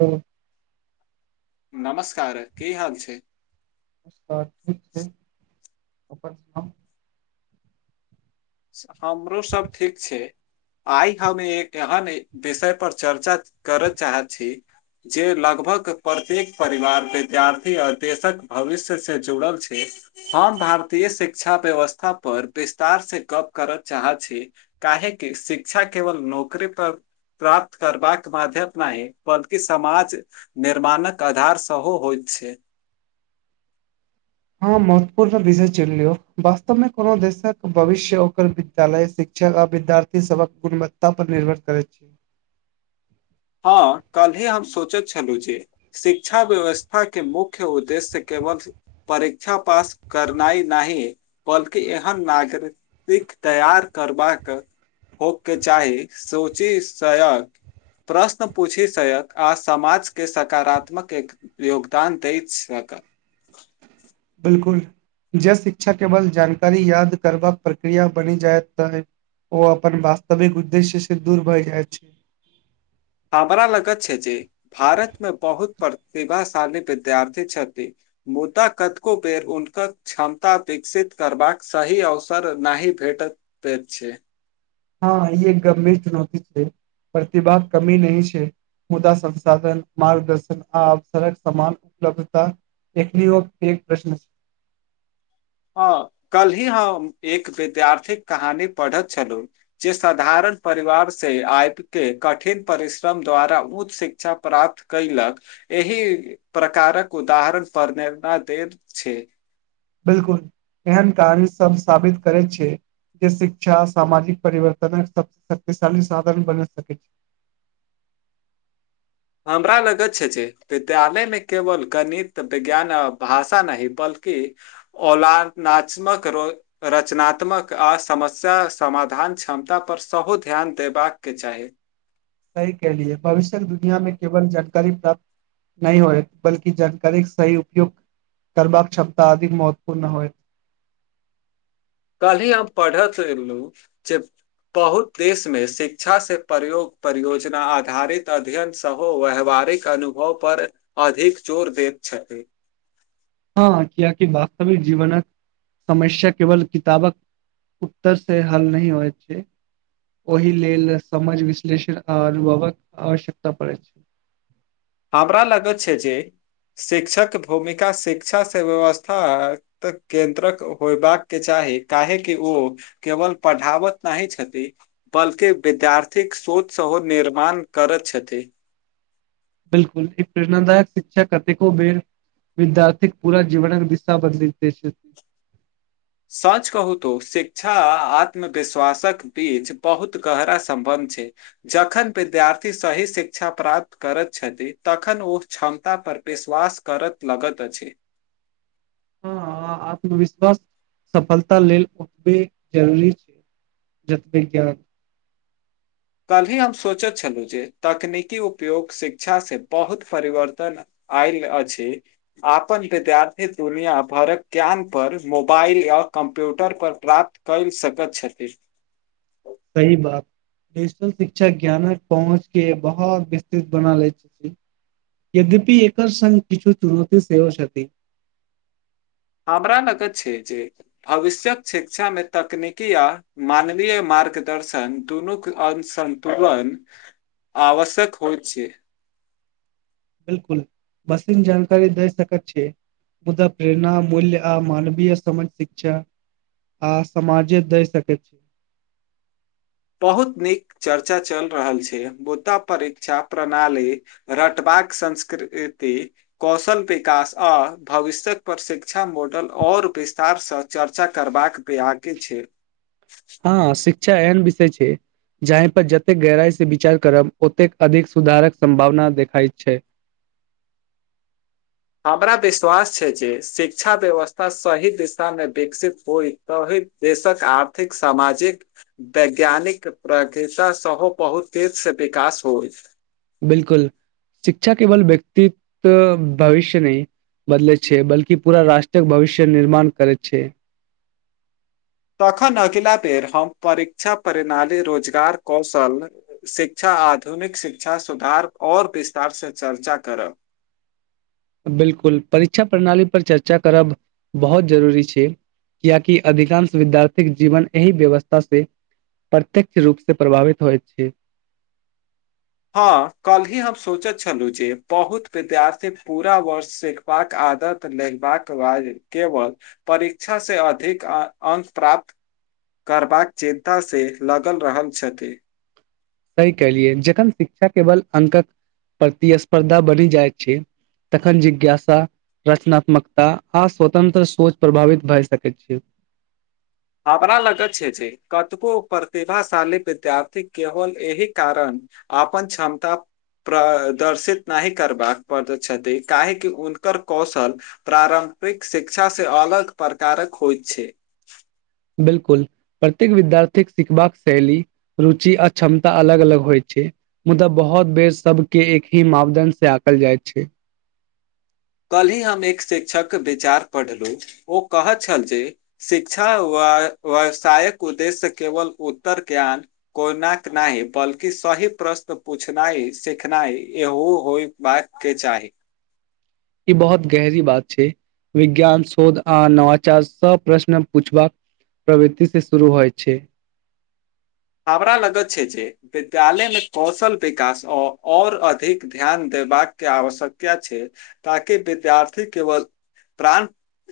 ह। नमस्कार क हाल छै। उसपाद [unintelligible] [inaudible] ओकरर [unintelligible] हमरो सब ठीक छै। आइ हम एक एहन विषय पर चर्चा करय चाहैत छी। जे लगभग प्रत्येक परिवार विद्यार्थी आ देशक भविष्य से जुड़ल छै। हँ भारतीय शिक्षा व्यवस्था पर विस्तार से गप करऽ चाह छी। काहेक शिक्षा केवल नौकरी पर प्राप्त करबाके माध्यम नहि है, बल्कि समाज निर्माणक आधार सेहो होइत छै। हँ महत्वपूर्ण विषय चुन लियौ, वास्तवमे कोनो देशक भविष्य ओकर विद्यालय शिक्षक आ विद्यार्थी सबक गुणवत्ता पर निर्भर करे छै। हँ कल्हे हम सोचैत छलहुँ। जे शिक्षा व्यवस्था के मुख्य ऊदेस से केवल परीक्षा पास करनाई नहि बल्कि एहन नागरिक दिख तैयार करबाक होके चाही सोची सयक प्रश्न पूछि सयक आ समाज के सकारात्मक एक योगदान दै सकत। बिलकुल ज शिक्षा केवल जानकारी याद करबाक प्रक्रिया बनी जायत त। ओ अपन वास्तविक उद्देश्य से दूर भय जाइत छै। हमरा लगत छै जे भारत मे बहुत प्रतिभाशाली विद्यार्थी छथि। मुदा कतेको बेर हुनक क्षमता विकसित करबाक सही अवसर नहि भेटत। पे छै। हँ ई एक गंभीर चुनौती छै। प्रतिभा कमी नहि छै। मुदा संसाधन, मारगदर्शन आ असरक सान उपलब्धता एकनी ओ एक प्रश्न ह कल ही हम एक विद्यार्थीक कहानी पढ़त छलु। जे साधारण परिवार से आएब के कठिन परिश्रम द्वारा उच्च शिक्षा प्राप्त कैलक एहि प्रकारक उदाहरण परनेरना देत छै। बिलकुल एहन कहानी सब साबित करैत छै। जे शिक्षा सामाजिक परिवर्तन सब शक्तिशाली साधन बन सकैत छै। हमरा लगैत छै। जे विद्यालय मे केवल गणित, विज्ञान आ भाषा नहि बल्कि औलार नाचमक रो रचनात्मक आ समस्या समाधान क्षमता पर सहो ध्यान देबाक चाही। छै सही केेहलिये भविष्यक दुनियामे केवल जट कहि प्राप्त नहि होय बल्कि जानकारी सही उपयोग करबाक छमता अधिक महत्वपूर्ण होए। कल्हि हम पढ़त एलु जे बहुत देशमे शिक्षा से प्रयोग परियोजना आधारित अध्ययन सहो व्यावहारिक अनुभव पर अधिक जोर देैत छथि हँ कियेकि वास्तविक जीवनक समस्या केवल किताबक उत्तर से हल नही होयत छय ओहि लेल समझ विश्लेषण आ अनुभवक आवश्यकता पड़ैत छै‌ हमरा लगत छै जे शिक्षक भूमिका शिक्षा से व्यवस्था तऽ केन्द्रक होयबाक के चाही काहेकि ओ केवल पढ़ावत नाहि छथि। बल्कि विद्यार्थीक सोच सेहो निर्माण करैत छथि बिलकुल एक प्रेरणादायक शिक्षा कतेको बेर विद्यार्थिक पूरा जीवनक दिशा बदलैत अछि। सच कहू तो शिक्षा आत्मविश्वासक बीच बहुत गहरा सम्बन्ध छै जखन विद्यार्थी सही शिक्षा प्राप्त करैत छथि तखन ओ क्षमता पर विश्वास करत लगत अछि। हँ आत्मविश्वास सफलता लेल ओतबै जरूरी छै जतै ज्ञान कल्हि हम सोचैत छलु जे तकनीकी उपयोग शिक्षा से बहुत परिवर्तन आइल अछि। अपन विद्यार्थी दुनिया भरक ज्ञान पर मोबाइल आ कम्प्यूटर पर प्राप्त कए सकत छथि। सही बात डिजिटल शिक्षा ज्ञानक पहुँच के बहोत विस्तृत बना लैत छय यद्यपि एकर संग किछु चुनौती सेहो छथि हमरा लगत छै जे भविष्यक शिक्षा मे तकनीकी या मानवीय मार्गदर्शन दुनूक अनसन्तुलन आवश्यक होएत छै बिलकुल वास्तविक जानकारी दै सकैत छै। मुदा प्रेरणा मूल्य आ मानबीय समझ शिक्षा आ समाजे दय सकैत छै। बहुत नीक चर्चा चल रहल छै बोता परीक्षा प्रणाली रटबाक संस्कृति कौशल बिकास आ भविष्यत पर शिक्षा मॉडल और विस्तार स चर्चा करबाक प्रयागै छै हां, शिक्षा एहन विषय छैय। जाहि पर जतेक गहराई से विचार करब ओतेक अधिक सुधारक सम्भावना देखाय छै। हमरा विश्वास छै, जे शिक्षा व्यवस्था सही दिशामे विकसित होइ तहि देशक आर्थिक सामाजिक वैज्ञानिक प्र सेहो बहुत तेज से विकास होइ। बिलकुल शिक्षा केवल व्यक्तित के भविष्य नै बदलै छै, बल्कि पूरा राष्ट्रक भविष्य निर्माण करै छै। तखन अगिला बेर हम परीक्षा प्रणाली रोजगार कौशल शिक्षा आधुनिक शिक्षा सुधार और विस्तार से चर्चा करब। बिलकुल परीक्षा प्रणाली पर चर्चा करब बहुत जरूरी छैय। कियकि अधिकांश विद्यार्थीके जीवन एहि व्यवस्था से प्रत्यक्ष रूप से प्रभावित होइत छी। हां, कल्हि हम सोचैत छलु, जे बहुत विद्यार्थी पूरा वर्ष से लेबाक आदत लेबाक बाद केवल परीक्षा से अधिक अ अंक प्राप्त करबाक चिन्ता से लगल रहल छथि। सही केहलिये जखन शिक्षा केवल अंकक प्रतिस्पर्धा बनि जाइ छै। तखन जिज्ञासा रचनात्मकता आ स्वतंत्र सोच प्रभावित भए सकैय छै। हमरा लगैत छै, जे कतको प्रतिभाशाली विद्यार्थी केवल एहि कारण अपन क्षमता प्रदर्शित नाहि करबाक पड़ छथि काहेकि हुनकर कौशल प्रारम्परिक शिक्षा से अलग प्रकारक होइत छै। बिल्कुल। प्रत्येक विद्यार्थीके सिखबाक शैली रुचि आ क्षमता अलग-अलग होइ छैय। मुदा बहुत बेर सबके एक ही मापदंड से आकल जाइ छै। कल ही हम एक शिक्षक विचार पढ़लहुं, ओ कहैत छल जे शिक्षा व वसायक उद्देश्य केवल उत्तर ज्ञान कोइनाक नाहि बल्कि सही प्रश्न पूछनाइ सिखनाइ ए होई बात के चाहि। ई बहुत गहरी बात छैय, विज्ञान शोध आ नवाचार सब प्रश्न पूछबाक प्रवृति से शुरू होइ छैय। हमरा लगत छैय, जे विद्यालय मे कौशल विकास आओर अधिक ध्यान देबाक के आवश्यका छैय। ताकि विद्यार्थी केवल प्राण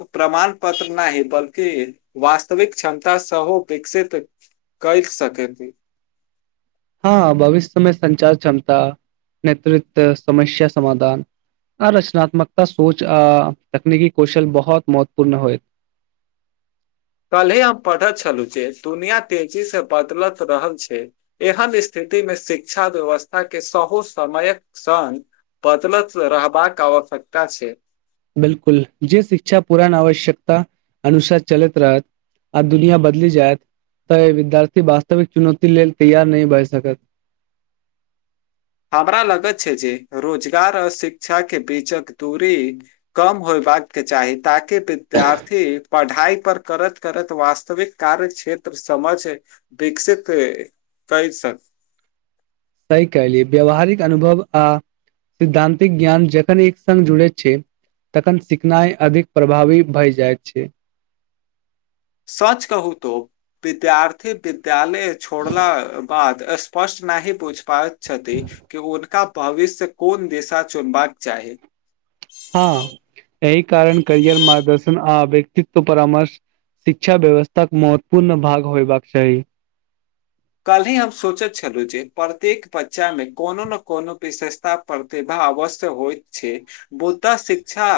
प्रमाण पत्र नाहि बल्कि वास्तविक क्षमता सेहो विकसित कइ सकैते हां, भविष्यमे संचार क्षमता नेतृत्व समस्या समाधान आ रचनात्मकता सोच आ तकनीकी कौशल बहुत महत्वपूर्ण होय। कल्हे हम पढ़ैत छलहुँ, जे दुनिया तेजी से बदलत रहल छै। एहन स्थितिमे शिक्षा व्यवस्था के सहो समयक संग बदलत रहबाक आवश्यकता छेय। बिलकुल, जे शिक्षा पुरान आवश्यकता अनुसार चलैत रहत। आ दुनिया बदली जायत तऽ विद्यार्थी वास्तविक चुनौती लेल तैयार नै भए सकत। हमरा लगत छैय, जे रोजगार आ शिक्षा के बीचक दूरी कम होयबाक चाही ताकि विद्यार्थी पढ़ाइ पर करत करत वास्तविक कार्य क्षेत्र समझ विकसित कहि सकत सही कहलियै व्यावहारिक अनुभव आ सैद्धान्तिक ज्ञान जखन एक संग जुड़ै छै तखन सिखनाइ अधिक प्रभावी भय जाय छै। सच कहू तं विद्यार्थी विद्यालय छोड़ला बाद स्पष्ट नहि बूझ पाइत छथि कि हुनका भविष्य कोन दिशा चुनबाक चाही। हँ, एहि कारण करियर मारगदर्शन आ व्यक्तित्व परामर्श शिक्षा व्यवस्थाक महत्वपूर्ण भाग होयबाक चाही। काल्हि हम सोचैत छलहुँ जे प्रत्येक बच्चा मे कोनो ने कोनो विशेषता प्रतिभा अवश्य होइत छै बूता शिक्षा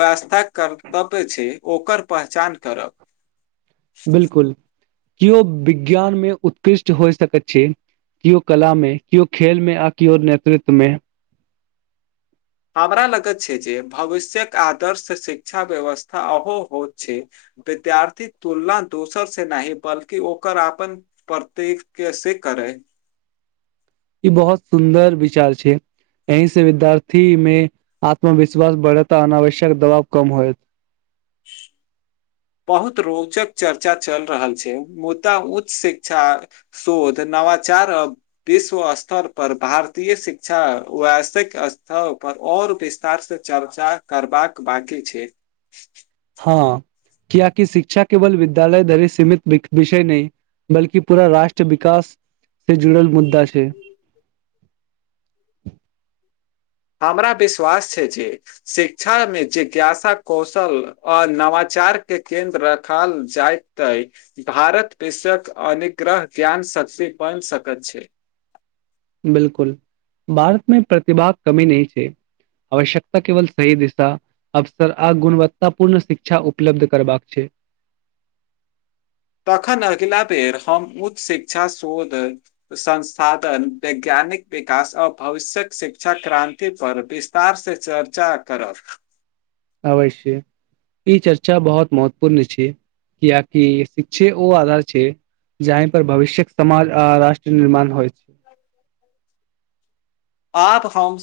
व्यस्था कर्तव्य छै ओकर पहचान करब। बिलकुल, कियो विज्ञान मे उत्कृष्ट हो सकैत छै कियो कला में, कियो खेल में आ कियो नेतृत्व मे। हमरा लगैत छै जे भविष्य्यक आदर्श शिक्षा व्यवस्था ओहो होत छै विद्यार्थीक तुलना दोसर से नहि बल्कि ओकर अपन प्रत्येक कैसे करै ई बहुत सुन्दर विचार छै। एहि से विद्यार्थी में आत्मविश्वास बढ़त आ अनावश्यक दबाव कम होयत। [inaudible] बहुत रोचक चर्चा चलि रहल छै, मुदा उच्च शिक्षा शोध, नवाचार अब विश्व स्तर पर भारतीय शिक्षा, वैश्विक स्तर पर और विस् तार से चर्चा करबाक बाकी छै। हँ कियाकि शिक्षा केवल विद्यालय धरि सीमित विषय नहि बल्कि पूरा राष्ट्र विकास से जुड़ल मुद्दा छै। हमरा विश्वास छै जे शिक्षा मे जिज्ञासा कौशल आ नवाचार के केंन्द्र राखल जाय त त भारत विश्वक अनुग्रह ज्ञान शक्ति बनि सकैत छै। बिलकुल, भारतमे प्रतिभाक कमी नहि छै। आवश्यकता केवल सही दिशा अवसर आ गुणवत्ता पूर्ण शिक्षा उपलब्ध करबाक छै। तखन अगिला बेर हम उच्च शिक्षा शोध संसाधन, वैज्ञानिक विकास आर भविष्यक शिक्षा क्रान्ति पर विस् तार से चर्चा करब। अवश्य, ई चर्चा बहुत महत्वपूर्ण छै। कियाकि शिक्षे ओ आधार छै जाहिं पर भविष्यक समाज आ राष्ट्र निर्माण होइत। आज हम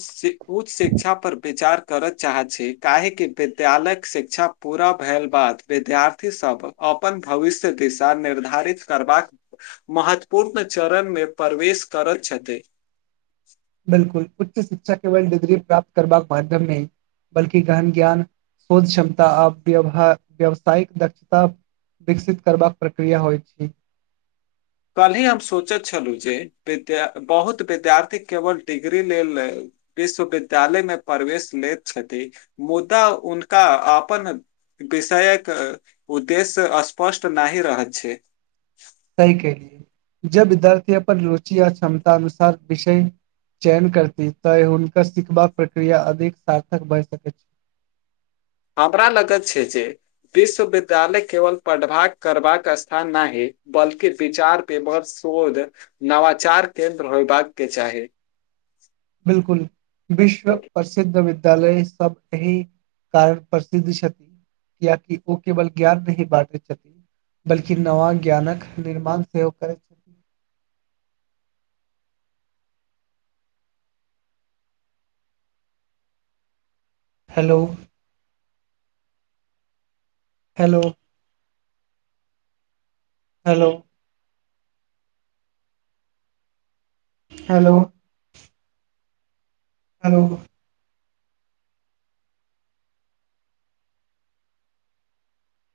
उच्च शिक्षा पर विचार करय चाहै छी काहे कि विद्यालय शिक्षा पूरा भेल बाद विद्यार्थी सब अपन भविष्य दिशा निर्धारित करबाक महत्वपूर्ण चरण मे प्रवेश करैत छथि। बिलकुल उच्च शिक्षा केवल डिग्री प्राप्त करबाक माध्यम नहि बल्कि गहन ज्ञान, शोध क्षमता आ व्य व्यावसायिक दक्षता विकसित करबाक प्रक्रिया होइ छी। कलहिय हम सोचैत छलहु जे विद्या बहोत विद्यार्थी केवल डिग्री लेल। विश्वविद्यालय मे प्रवेश लेत छथि मुद्दा उनका आपन। विषयक उद्देश्य अस्पष्ट नाहि रहैत छै। सही के लिय जब विद्यार्थी अपन रुचि य क्षमता अनुसार विषय। चेयन करती तैँ हुनकर सिखबाक प्रक्रिया अधिक सार्थक भए सकैत छै। हमरा लगत छै जे विश्वविद्यालय केवल पढ़बाक करबाक स्थान नाही। बल्कि विचार विमर शोध नवाचार केन्द्र होयबाक के चाही। बिलकुल विश्व प्रसिद्ध विद्यालय सब यहि कार प्रसिद्ध छथि किया कि ओ केवल ज्ञान नहि बाँटै छथि। बल्कि नवा ज्ञानक निर्माण सेहो करैत। छथि hello. Hello. Hello. Hello. Hello.